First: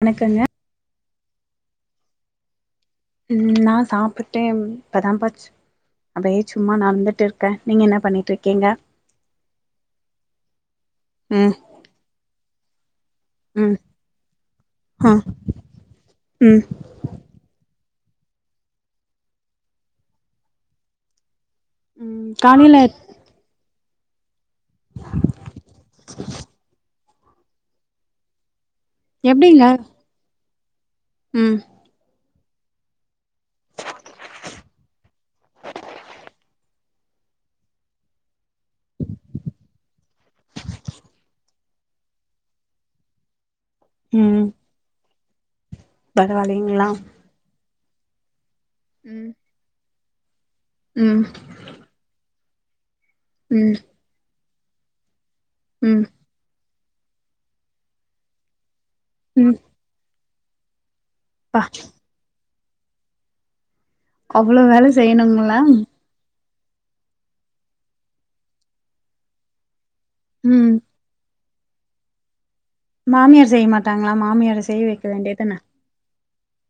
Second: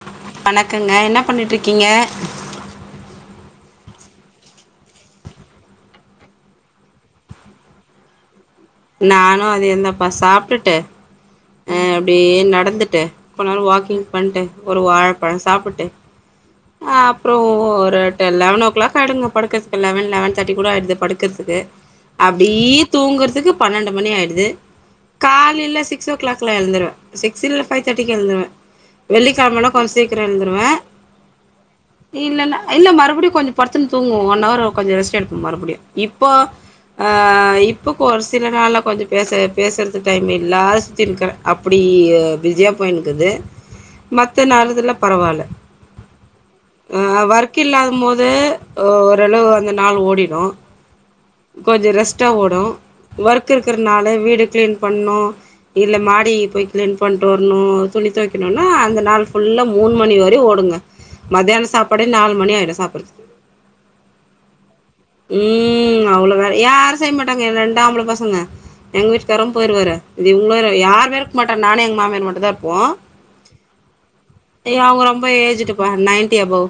வணக்கங்க வணக்கங்க என்ன பண்ணிட்டுருக்கீங்க ம் நா சாப்பிட்ட இப்பதா பச்சு அப்டியே சும்மா நடந்துட்டு இருக்க நீங்க என்ன பண்ணிட்ருக்கீங்க நானு அதே தான்பா சாப்ட்டுட்டு ம் அ அப்டியே நடந்துட்டு கொஞ்ச நேரோ ம் வாக்கிங் பண்ட்டு ஒரு ஆ வாழப்பழம் சாப்பிட்டு ம் அப்றோ ஒரு டெ லெவன் ஓ க்ளாக் ஆய்டுங்க படுக்கதுக்கு லெவன் லெவன் தேட்டி கூட ஆய்டுது படுக்கற்துக்கு ம் அப்டி காலையில தூங்குறதுக்கு பன்னெண்டு மணி ஆய்டுது காலைல சிக்ஸ் ஓ க்ளாக்லா எழுந்துருவ சிக்ஸ் இல்ல ஃபைவ் தேட்டிக்கு எழுந்துருவ எப்படிங்க வெள்ளிக்கெழமனா கொஞ்சோ சீக்கிரோ எழுந்துருவ ம் இல்லன்னா இல்ல மறுபடியு கொஞ்சோ படுத்துனு தூங்குவோ ஒன் ஹர் கொஞ்சோ ரெஸ்ட் எடுப்போ மறுபடியு இப்போ அ இப்போக்கு ஒரு சிலரால கொஞ்ச பேச பேசுறது டைம் இல்லாத சுத்தி இருக்க அப்படி பிஸியா போயினுக்குது மத்த நாலுதுல பரவால்ல பரவாலிங் அ ஒர்க் இல்லாதம் போது ம் ஓரளவு அந்த நாள் ஓடிடு ம் கொஞ்சோ ரெஸ்ட்டா ஓடு ஒர்க் ம் இருக்கிறனால வீடு க்ளீன் பண்ணு இல்ல ம் மாடி போய் க்ளீன் பண்ட்டு வர்ணு துணி தொவைக்கணுன்னா அந்த நாள் ம் ஃபுல்லா மூணு மணி வரையு ஓடுங்க ப்பா மத்தியான சாப்பாடே நாலு மணி ஆய்டு சாப்பற்துக்கு அவ்ளோ வேல செய்யணுங்களா ம் அவ்வள வேல யாரு செய்ய மாட்டாங்க எ ரெண்டாம்பள பசங்க எங்க வீட்டுக்காரு போய்ருவாரு இது இவங்கள ம் யார் பேரு இருக்க மாட்டா நானு எங்க மாமியாரு மட்டு தா இருப் மாமியார் செய்ய மாட்டாங்களா மாமியார செய்ய வெக்க வேண்டியதான வ நைன்ட்டி அபௌவ்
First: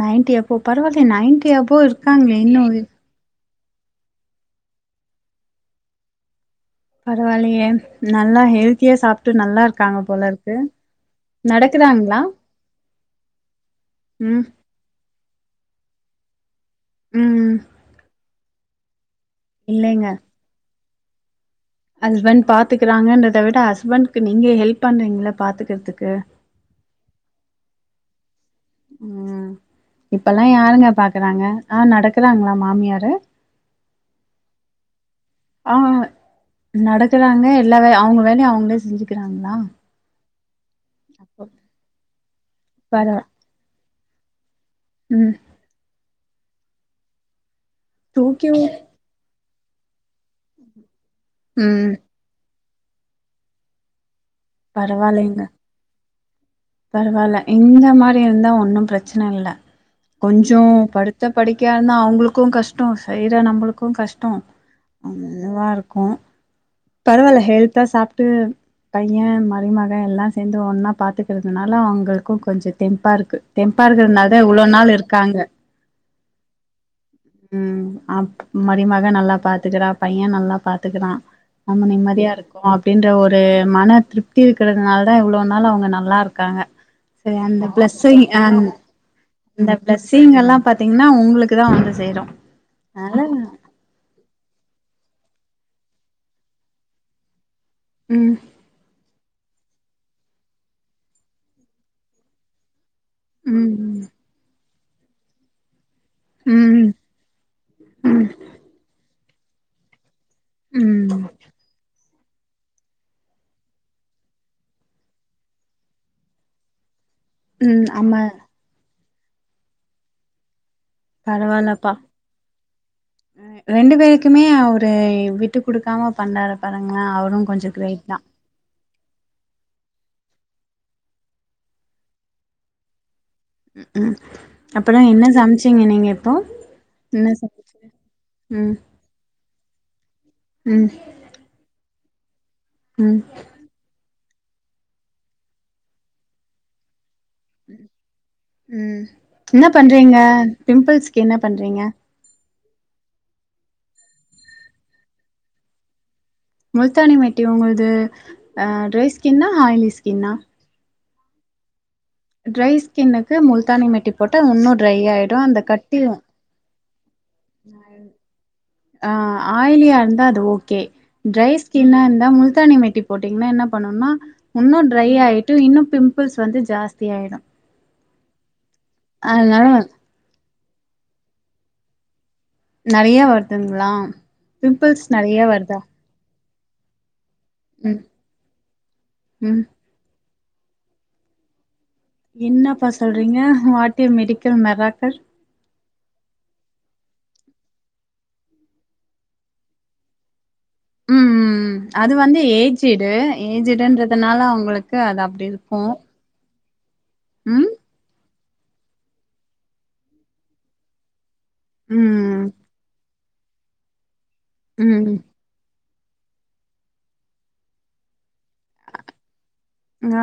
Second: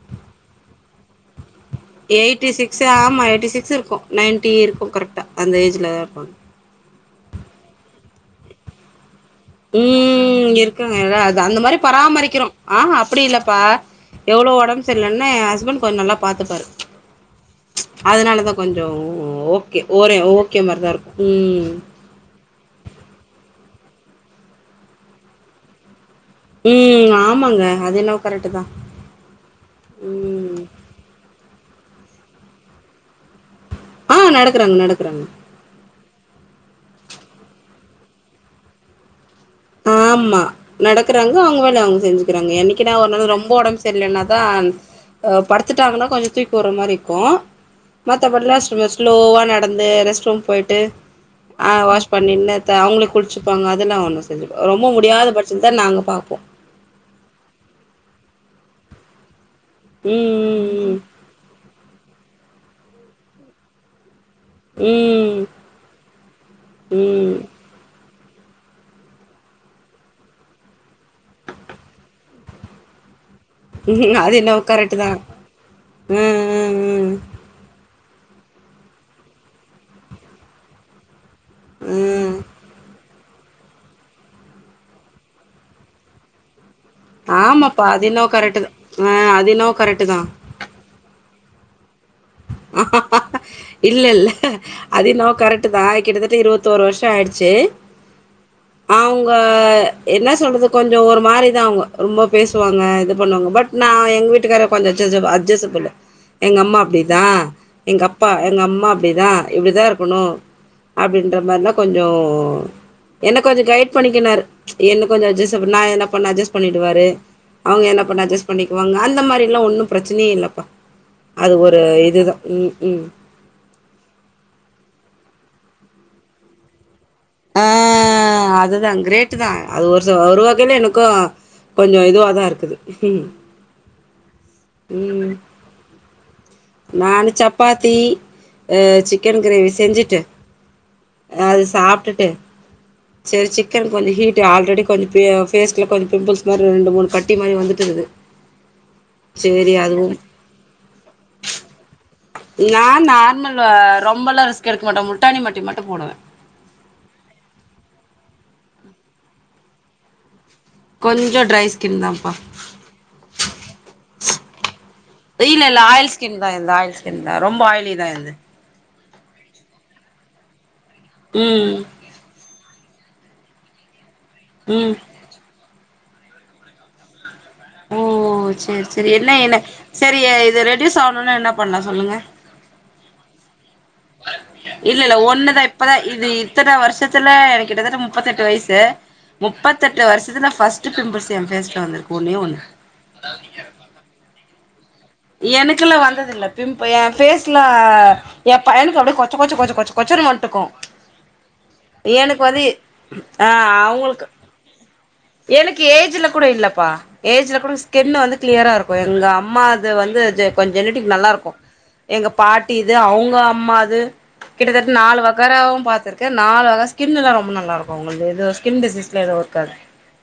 நைன்டி அபோ பரவால்லயே நைன்டி அபோ இரு எய்ட்டி சிக்ஸ் ஆமா எய்ட்டி சிக்ஸ் இருக்கு நைய்ன்ட்டி இருக்கு கரெக்டா அந்த ஏஜ்ல தா இருப்பாங்க பரவால்லயே நல்லா ஹெல்த்தியா சாப் ம் இருக்காங்க அதா அந்த மாரி நடக்குறாங்களா பராமரிக்கிறோ ஆ அப்டி இல்லப்பா ம் எவ்வளோ ஒடம்பு சரிலன்ன எ ஹஸ்பண்ட் கொஞ்சோ நல்லா பாத்துப்பாரு ம் அதனால தா கொஞ்சோ ஓகே இல்லைங்க ஓரே ஓகே மாரி தா இருக்கு ம் ஹஸ்பண்ட் பாத்துக்குறாங்கன்றத விட ஹஸ்பண்ட்கு நீங்க ஹெல்ப் பண்ணுவீங்கல்ல பாத்துக்கறதுக்கு ம் ஆமாங்க அது என்னவோ கரெட்டு தா அ இப்பெல்லா யாருங்க பாக்குறாங்க ஆ நடக்குறாங்களா மாமியாரு ஆ நடக்குறாங்க நடக்குறாங்க ஆ நடக்கறாங்க எல்லா வே அவங்க வேலைய அவங்களே செஞ்சுக்கிறாங்களா ஆமா நடக்குறாங்க அப்போ அவங்க வேலைய அவங்க செஞ்சுக்கிறாங்க என்னிக்குடா ஒரு நாள் பரவா ரொம் ரொம்ப ஒடம்பு சரியில்லனாதா ம் அ படுத்துட்டாங்கன்னா கொஞ்சோ தூக்கி விடுற மாரி இருக்கு தூக்கி மத்தபடிலா ஸ்வ ஸ்லோவா நடந்து ரெஸ்ட் ரூம் போய்ட்டு ஆ ம் வாஷ் பண்ணி என்னத்த அவுங்கள குளிச்சிப்பாங்க அதெல்லா ஒன்னு செஞ்சிப் ரொம்ப முடியாத பச்சத்து தா நாங்க பாப்போ பரவால்ல இந்த மாரி இருந்தா ஒன்னு பிரச்சன இல்ல கொஞ்சோ ம் படு த்த படுக்கியானா அவங்களுக்கு கஷ்ட்டோ செய்ற நம்ளுக்கு கஷ்டோ ம் ம் என்னவாருக்கு ம் பரவால்ல ஹெல்த்தா சாப்ட்டு பையே மருமக எல்லா சேந்து ஒன்னா பாத்து க்கறதுனால அவுங்களுக்கு கொஞ்சோ தெம்ப்பாருக்கு தெம்ப்பா ம் அது இருக்றனாலதா என்னவோ இவ்ளோ நாள் கரெக்ட்டு தா இருக்காங்க ம் ம் ம் ம் அப் மரிமக நல்லா பாத்துக்குறா பையே நல்லா பாத்துக்கிறா நம்ம ம் நிம்மதியாருக்கோ அப்டின்ற ஒரு மன திருப்தி இருக்றதுனால தா இவ்ளோ நாள் அவுங்க நல்லா ருக்காங்க சேரி அந்த ஆமாப்பா அது பிளஸை என்னவோ அந் கரெக்ட்டு தா ஆ அ இந்த பிளஸ்ஸிங்கெல்லா பாத்தீங்கன்னா உங்ளுக்கு தா வந்து சேரு அதனால இல்லெல்ல அது என்னவோ கரெக்ட்டு தா கிட்டத்தட்ட இருவத்தொரு வர்ஷோ ஆய்டுச்சு ம் அவுங்க என்ன சொல்றது கொஞ்சோ ஒரு மாரிதா அவுங்க ரொம்ப பேசுவாங்க இது பண்ணுவாங்க பட் ம் நா எங்க வீட்டுக்கார கொஞ்சோ அஜ்ஸ அஜ்ஸபுலு ம் எங்க அம்மா ம் அப்டி தா எங்க அப்பா எங்க அம்மா அப்டிதா இப்டிதா இருக்குனு ம் அப்டின்ற மார்லா கொ ஞ்சோ என்ன கொஞ்சோ கைட் பண்ணிக்கினாரு என்ன கொஞ்சோ அஜ்ஜஸபுல் நா என்ன பண்ணா அட்ஜஸ்ட் பண்ணிடுவாரு ம் அவுங்க என்ன ஆமா பண்ணா அட்ஜஸ்ட் பண்ணிகுவாங்க அந்த மாரில்லா ஒன்னு பிரச்சனயே இல்லப்பா த பரவால்ல இது தா ம் ம் ரெண்டு பேருக்குமே அவுரு விட்டு குடுக்காம பண்றாரு பாருங்ளே அவுரு ஆ அத‌ தா கிரே ட்டுதா அது ஒரு ச ஒரு வகைல எனக்கு கொஞ்சோ இதுவாதாருக்குது ம் அப்பறோ என்ன சமச்சீங்க நீங்க இப்போ என்ன நானு சமச்சீங்க சப்பாத்தி ம் ஆ சிக்கன் கிரேவி செஞ்சிட்டு ம் அது சாப்ட்டுட்டு ம் சேர் சி க்கன் கோழி ஹீட்டு ஆல்ரெடி கொஞ்ச பே ஃபேஸ்ல கொஞ் பிம்பிள்ஸ் மாரி ஒரு ரெண்டு மூனு கட் ட்டி மாரி வந்துட்டுக்குது ம் என்ன சேரி அதுவு பண்றீங்க பிம்பிள்ஸ்க்கு என்ன பண்றீங்க நா நார்மலு ரொம்பலா ரிஸ்க் எடுக்க மாட்டே முல்டானி மட்டி மட்டு போடுவே முல்தானி மெட்டி ஒங்கள்து ஆ ட்ரை ஸ்கின்னா ஆய்லி ஸ்கின்னா கொஞ்சோ ட்ரை ஸ்கின் தா ட்ரை ஸ்கின்னுக்கு முல்தானி மெட்டி போட்டா உன்னு ட்ரை ஆய்டு அந்த இல்ல இல்ல ஆயில் கட்டியு ஸ்கின் தா என்து ஆய்ல் ஸ்கின் தா ரொம்ப ஆய்லி தா இது ஆ ஆய்லியா இர்ந்தா அது ஓகே ட்ரை ம் ஸ்கின்னா இந்தா முல் தானி மெட்டி போட்டீங்கன்னா என்ன பண்ணுனா உன்னு ம் ட்ரை ஆய் ட்டு இன்னு பிம்பிள்ஸ் வந்து ஜாஸ்தியாயிடு ஓ சேர் சேரி என்ன என்ன செரி இது ரெடியூஸ் ஆவ்னுனா என்ன பண்லா சொல்லுங்க நறையா வருதுங்ளா இல்ல பிம்பிள்ஸ் இல்ல நறையா ஒண்ணுதா வர்தா இப்பதா இது இத்தன வர்ஷத்துல எனக்கு கிட்டத்தட்ட ம் முப்பத்தெட்டு வய்சு ம் முப்பத் தெட்டு வர்ஷத்துல ஃபர்ஸ்ட்டு பிம்பிள்ஸ் எ ஃபேஸ்ல வந்துருக் என்னப்பா சொல்றீங்க வாட்டிய மெடிக்கல் மெராக்கல் எனக்குல்லா வந்ததில்ல பிம்ப எ ஃபேஸ்லா எ பையனுக்கு அப்டியே கொச்சகொச்சகொச்சகொச்சகொச்சன்னு வன்ட்டுக்கு ம் ம் ம். அது எனக்கு வந்து ஏஜ்டு ஆ அவுங்குள்க்கு ஏஜ்டுன்றதுனால அவங்களுக்கு அது அப்டி இருக்கு எனக்கு ஏஜூலப் கூட இல்லப்பா ஏஜ்ல ம் கூட ஸ்கின்னு வந்து கிளியரா இருக்கு எங்க அம்மாது வந்து ஜெ கொஞ் ஜெனிட்டிக் நல்லாருக்கு ம் எங்க பாட்டி இது அவுங்க அம்மாது கிட்டதட்ட ம் நாலு வக் வகராவும் பாத்துருக்கே நாலு வக ஸ்கின்னுலா ரொம்ப நல்லாருக்கு அவுங்குள்து எது ஸ்கின் டிசீஸ்லா எது இருக்காது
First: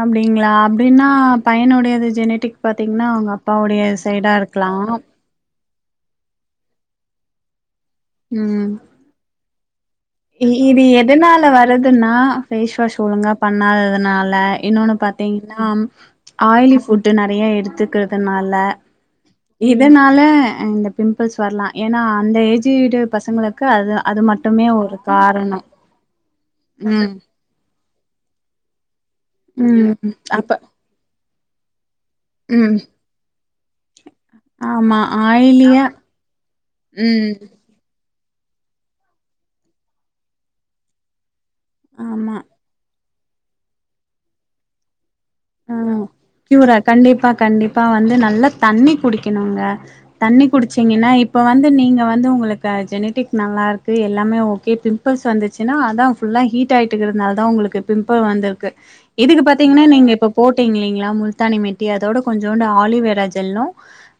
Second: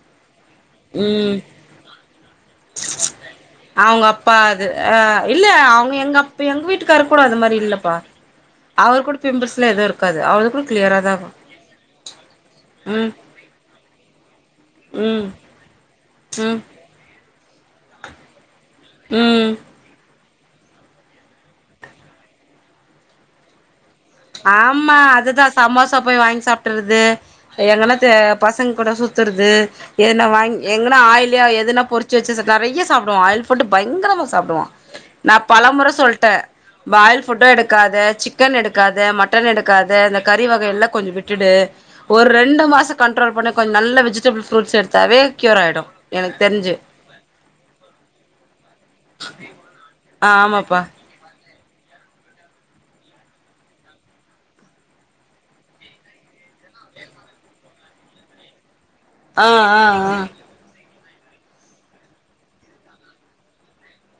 அப்டிங்ளா அப்டினா ம் பையனுடையது ஜெனிடிக் பாத்தீங்னா அவுங்கப் அப்பாவுடைய அவங்க சைடா அப்பா அது இருக்லாம் அ இல்ல அவுங்க எங்கப் இப்ப எங்க வீட்டுகாரு கூட அது மாரி இல்லப்பா ம் அவர் கூட பிம்பிள்ஸ்லா எது இருக் இ இது எதுனால வருதுனா ஃபேஸ் வாஷ் ம் ஒழுங்கா பண்ணாததனால இன்னோனு ம் பாத்திங்னாம் ம் ஆயிலி ஃபுட்டு நெறைய எடுத்துக்கிறதனால ம் இதனால இந்த பிம்பிள்ஸ் வர்லா எனா அந்த ஏஜுடு பசங்களப் க்கு அது அது மட்டுமே ஒரு அ அதுதா காரணோ சமோசா போய் வாங்கி சாப்ட்டுர்றது ம் எங்கனாச்சு பசங்க கூட சுத் த்தறது ம் எனா வாய்ங் அப்ப எங்கனா ஆயிலியா எதுனா பொறிச்சு வச்சுச் ம் நெறைய சாப் டுவா ஆயில் ஃபுட்டு பயங்கரமா சாப்டுவா ஆமா நாப் ஆயிலியா பலமுற சொல்ட்டே பாயில் ம் ஃபுட்ட எடுக் க்காத சிக்கன் எடுக்காத மட்டன் எடுக்காத இந்த கறி வகை எல்லா கொஞ்சோ விட்டுடு ஒரு ஆமா ரெண்டு மாசோ கண்ட்ரோல் பண்ணு கொஞ்சோ நல்ல வெஜிடெபிள் ஃப்ரூட்ஸ் எடுத்தாவே க்யூர் அ ஆயிடு எனக்கு தெரிஞ்சு கியூரா கண்டிப்பா கண்டிப்பா வந்து நல்லாத் தண்ணி குடிக்கிணுங்க ஆ தண்ணி ஆமாப்பா குடிச்சீங்கன்னா இப் இப்ப வந்து நீங்க வந்து உங்குளுக்கு ஜெனிட்டிக் நல்லாருக்கு எல்லாமே ஓகே பிம்பிள்ஸ் வந்துச் சினா அதா ஃபுல்லா ஹீட் ஆயிட்டு இருக்கனாலதா உங்குளுக்கு பிம்புள் வந்துருக்கு இதுக்கு ஆ ஆ பாத்தீங்னா நீங்க ஆ இப்பப் போட்டிங்ளீங்ளா முல்தானி மெட்டி அதோட கொஞ்சோண்டு ஆலிவேரா ஜெல்லு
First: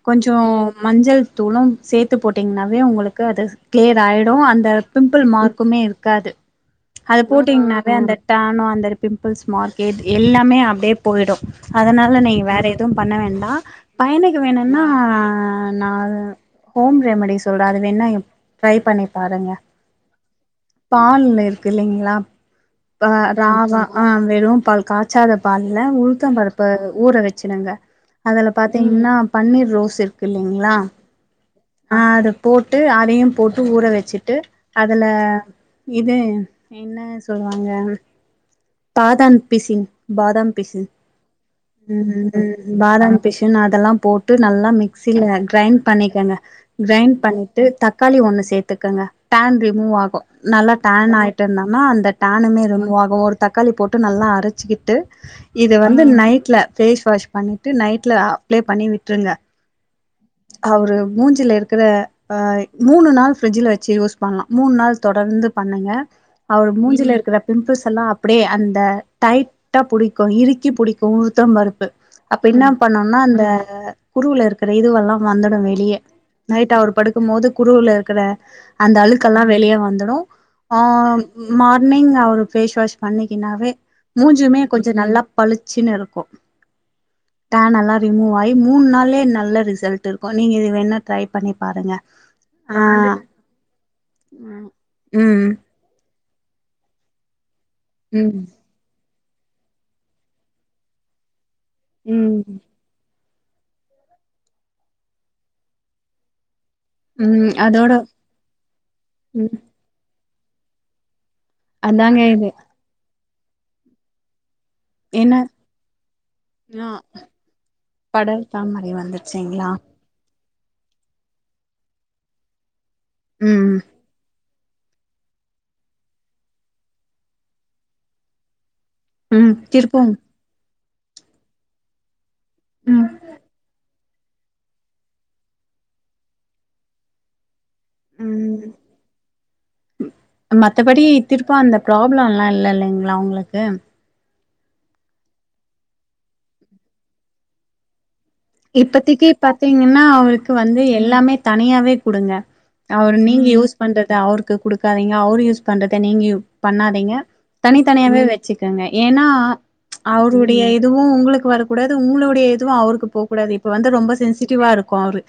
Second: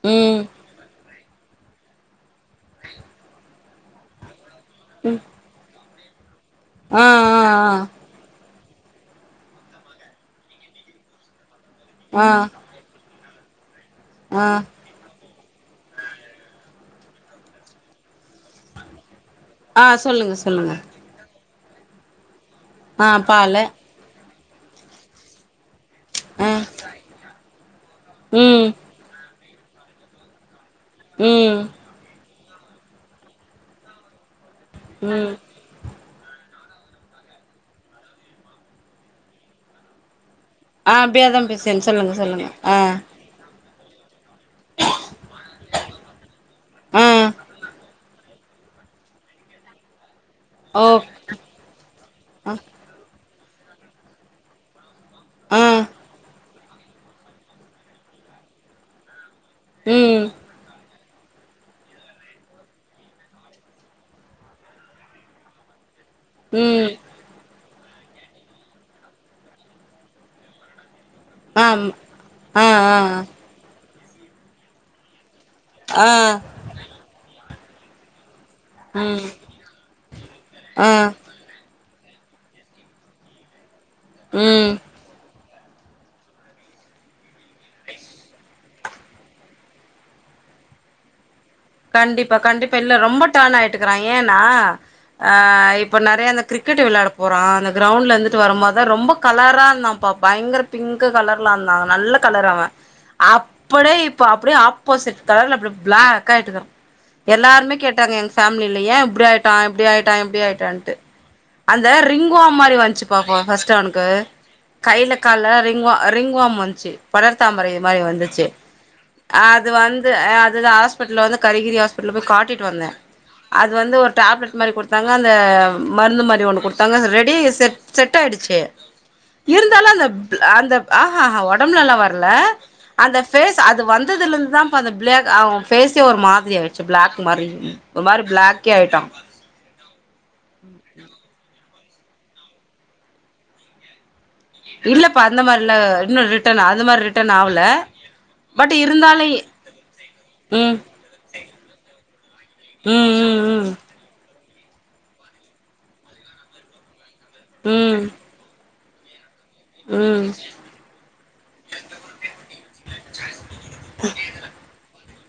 கொஞ்சோ ம் மஞ்சள் தூளும் சேத்து போட்டீங்னாவே உங்களுக்கு அது கிளியர் ஆயிடு அந்த பிம்புள் மார்க்குமே இருக்காது ஆ அதப் போட்டிங்னாவே ஆ அந்தட் டானு அந்தரு பிம்புள்ஸ் மார்க்கே எல்லாமே அப்டியே போயிடு அதனால ஆ நீ வேற எ தும் பண்ண வேண்டா பையனுக்கு ஆ ஆ வேணுன்னா நா அது ஹோம் ரெமிடி சொல்றே அது வேண்ணா இப் ட்ரை பண்ணி பாருங்க ஆ சொல்லுங்க சொல்லுங்க பால்ல இருக்கு இல்லைங்ளா ப ஆ பாலு ராவா ஆம் வெறும் பால் காச்சாத பால் ல உளுத்தம் ஆ பருப்பு ஊற வச்சுடுங்க அதுல ம் பாத்தீங் ன்னா பன்னீர் ரோஸ் இருக்கு இல்லைங்ளா ம் ஆ அதப் போட்டு அதையும் போட்டு ஊற வச்சிட்டு அதல ம் இது என்ன சொல்லுவாங்க பாதான் பிசின் பாதாம் பிசின் ஆ அப்டியாதா பேசுறேன் ம் சொல்லுங்க ம் சொல்லுங்க ம் ஆ பாதாம் பிசின் அதலாம் போட்டு நல்லா மிக்சில க்ரைன் பண்ணிக்கங்க ஆ க்ரைன் பண்ணிட்டு தக் க்காளி ஒன்னு சேத்துக்கங்க டேன் ரிமூவ் ஆகு நல்லா ஓக் டேன் ஆயிட் டுந்தனா அந்த ஆ டேனுமே ரிமூவாகு ஒரு தக்காளி போட்டு நல்லா அரச்சிகிட்டு ஆ இத வந்து நைட்ல ஃபேஸ் வாஷ் பண்ணிட்டு நைட்ல அப்ளே பண்ணி விட்ருங்க ம் அவுரு மூஞ்சில இருக்குற அ மூணு நாள் ஃப்ரிஜில வச்சு யூஸ் பண்லா மூணு நாள் தொடர்ந்து பண்ணுங்க அவரு ம் மூஞ்சில இருக்குற பிம்பிள்ஸ் எல்லா அப்டியே அந்த டைட்டா புடிக்கு இறுக்கி புடிக்கு த்தம் ஆம் பருப்பு அப்ப இன்ன ஆ ஆ பண்ணுனா இந்த குருவுல இருக்கிற இதுவெல்லா வந்துடு வெ ளியே ஆ நைட் அவரு படுக்கும்மோது குருவுல இருக்குற அந்த ம் அழுக்கெல்லா வெளிய வந்துடு ஆ ம் மார்னிங் அவரு ஃபேஸ்வாஷ் பண்ணிகின்னாவே மூஞ்சுமே ம் கொஞ்ச நல்லா பளிச்சினு இருக்கு டேன் எல்லா ரிமூவாயி மூணு நாள்ளே நல்ல ரிசல்ட் இருக்கு நீங்க இது வேணா ட்ரை பண்ணி பாருங்க கண்டிப்பா கண்டிப்பா ஆ இல்ல ரொம்போ டேன் ஆய்ட்டுக்குற ஏனா ஆ ம் இப்ப நெறையா அந்த கிரிக்கெட் விளாட போறான் அந்த க்ரவ்ண்ல ம் இருந்துட்டு வருமோதுதா ரொம்போ கலரா இருந்தாபா பயங்கர பிங்க்கு கலர்ல வந்தான் நல்ல கலரு ம் அவன் அப்புடே இப்போ அப்டியே ஆப்போசிட் கலர்ல அப்பு பிளாக்கா ஆய்ட்ற்றுறா ம் எல்லாருமே அதோட கேட்டாங்க எங் ஃபேமில ஏன் இப்டி ம் ஆய்ட்டான் இப்டி ஆய்ட்டான்-இப்டி ஆய்ட்டான்ட்டு அந்த அதாங்க இது ரிங்வாம் மாரி வன்ச்சு பாப்பா ஃபஸ்ட்டு அவனுக்கு கைல என்ன கால்ல ரிங்வா ரிங்வாம் ஆ வந்ச்சு படர் தாமரை மாரி வந்துச்சு வந்துச்சிங்ளா த அதுதா ஆஸ்பிட்டுல வந்து கரிகிரி ஆஸ்பிட்டல போய் காட்டிட் வந்தேன் அது ம் வந்து ஒரு டேப்லட் மாரி குட்த் தாங்க அந்த மருந்து மாரி ஒன்னு குடுத்தாங்க அது ரெடி செட் செட் ஆய்டுச்சு ம் இருந்தாலு அந்த திருப்பும் ப்ளா அந்த ஆ ஹா ஹா ஒடம்புலலா வர்ல ம் அந்த ஃபேஸ் அது வந் ததுல இர்ந்தான்ப்பா அந்த பிலேக் அவன் ஃபேஸே ஒரு மாதிரி ஆய்ட்ச்சு பிளாக் மாரி ஒரு மாரி ம் பிளாக்கியா ஆய்ட்டான் மத்தபடி திருக்கா அந்த ப்ராப்ளம்லா இல்ல இல்லைங்ளா அவுங்ளுக்கு இல்லப்பா அந்த மாரிலா இன்னு ரிட்டன் அந்த மாரி ரிட்டர்ன் ஆவுல இப்பதிக்கி பாத்தீங்னா அவருக்கு ம் வந்து எல்லாமே தனியாவே குடுங்க ம் அவரு நீங்க ம் யூஸ் பண்றத அவரு க்கு குடுக்காதீங்க அவரு யூஸ் பண்றத நீங்யூ பண்ணாதீங்க ம் தனித்தனியாவே வச்சுக் குங்க ஏனா ம் ம் அவருடைய இதுவு உங்களுக்கு வரக்கூடாது உங்களுடைய இதுவு அவருக்கு போ இப்ப வந்து ரொம்ப சென்சிடிவா இருக்கு அவரு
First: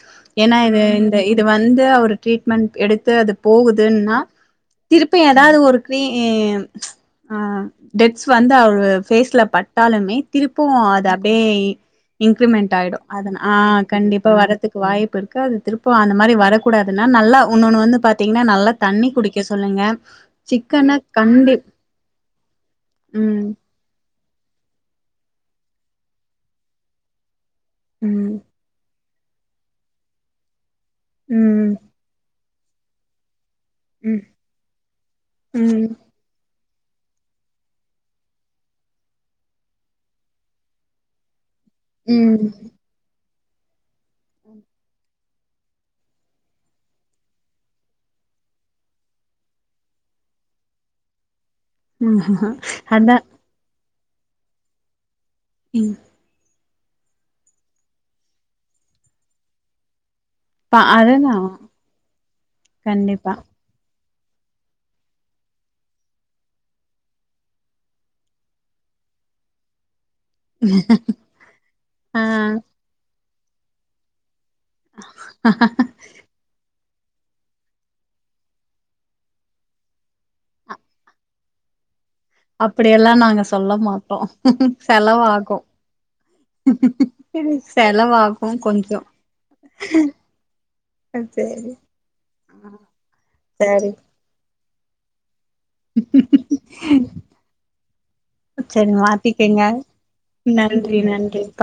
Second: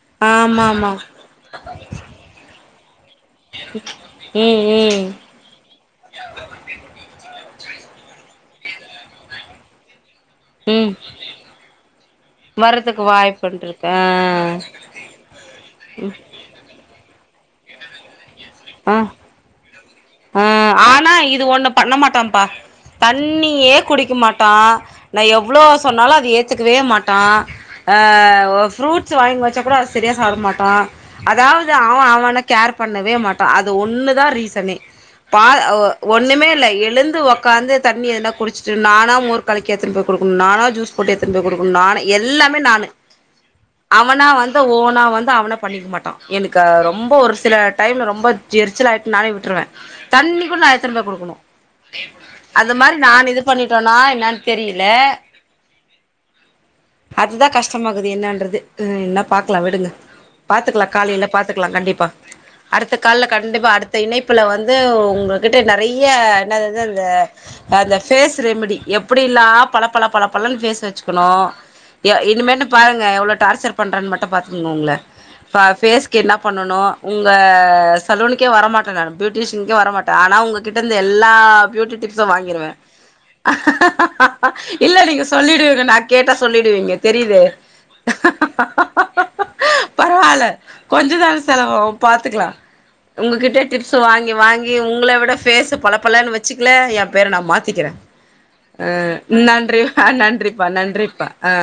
ஏனா ஆமா இது ஆமா இந் த இது வந்து அவர் ட்ரீட்மெண்ட் எடுத்து அது போகுதுனா ம் ம் திருப்பி எ தாது ஒரு க்ரீம் டெட்ஸ் வந்து அவரு பேஸ்ல பட்டாலுமே திருப்புவு ம் அது அப்டியே இன்க்ரிமெண்ட் ஆய்டு வர்றதுக்கு அதுனா ஆ வாய்ப்புன்ருக்கு கண்டிப்பா ஆ வரத்துக்கு வாய்ப்பிருக்கு அது திருப்பு அந்த மாரி வர கூடாதுனா நல்லா உன்னொன்னு வந்து பாத்தீங்குனா நல்லா ஆ தண்ணி குடிக்க சொல்லுங்க ஆ சிக்கன ஆனா இது கண்டி ஒன்னு பண்ணமாட்டான்ப்பா ம் தண்ணியே குடிக்கு மாட்டான் நான் எவ்ளோ சொன்னாலு அது ஏத்துக்குவே மாட்டான் ஆ ம் ஒ ஃப்ரூ ட்ஸ் வாங்கி வச்சா கூட அது சரியா சாப்ட மாட்டான் அதாவது ம் அவ அவன கேர் பண்ணவே மாட் டான் அது ம் ஒன்னுதா ரீசனே பா அ ஒ ம் ஒன்னுமே இல்ல எழுந்து ஒக்காந்து தண்ணி எதுனா குடிச்சுட்டு நானா மோர் கலக்கி எட்த்துன்னு போய் குடுக்குணு நானா ஜூஸ் போட்டு எட்த்துன்னு போய் குடுக்குணு நானே ம் எல்லாமே நானு அவனா வந்து ஓனா வந்து அவனா பண்ணிக்கு மாட்டான் எனக்கு ரொம்போ ஒரு சில டைம்ல ரொம்ப சு எரிச்சலாய்ட்டு நானே விட்ருவே தண்ணிகூட நா எட்த்துட்டு போய் குடுக்குணு ம் அந்த மாரி அதா நான் இது பண்ணிட்டோனா என்னன் தெரில ம் அதுதா கஷ்டமாக்குது என்னன்றது ம் இன்ன பாக்லா விடுங்க பா பாத்துக்கலா காலைல அதுதா பாத்துக்கலா கண்டிப்பா அடுத்த கால்ல கண்டிப்பா அடுத்த இணைப் ப்புல வந்து உங்ககிட்ட நிறைய என்னது அது அந்த அந்த பேஸ் ரெமிடி எப்புடில்லா பலப் பல பல பல லன்னு ஃபேஸ் வெச்சுக்கணு ஆ இனிமேட்டு பாருங்க எவ்ளோ டார்ச்சர் பண்றனு மட்டு பாரு உங் உங்ள ஃபேஸ்க்கு என்ன பண்ணனு உங்க சலுனுக்கே வரமாட்ட நானு பியூட்டிஷினுக்கே வர மாட்ட ஆன உங்க கிட்ட இருந்த எல்லா பியூட்டி டிப் சு வாங்கிருவே அப்படியெல்லா நாங்க சொல்ல மாட்டோ இல்ல நீங்க செலவாகு சொல்லிடுவீங்க நா கேட்டா சொல்லிடுவீங்க தெரிதே செலவாகு கொஞ்சோ பரவால்ல கொஞ்சோ தானே சரி செலவாவு பாத்துக்லா உங்ககிட்ட சரி டிப்ஸ் வாங்கி வாங்கி உங்கள விட ஃபேஸ் பல பலன்னு வெச்சிக்கல என் பேர நா மாத்திக்கிற அ சரி மாத்திக்கங்க நன்றி நன்றிப்பா நன்றிப்பா ஆ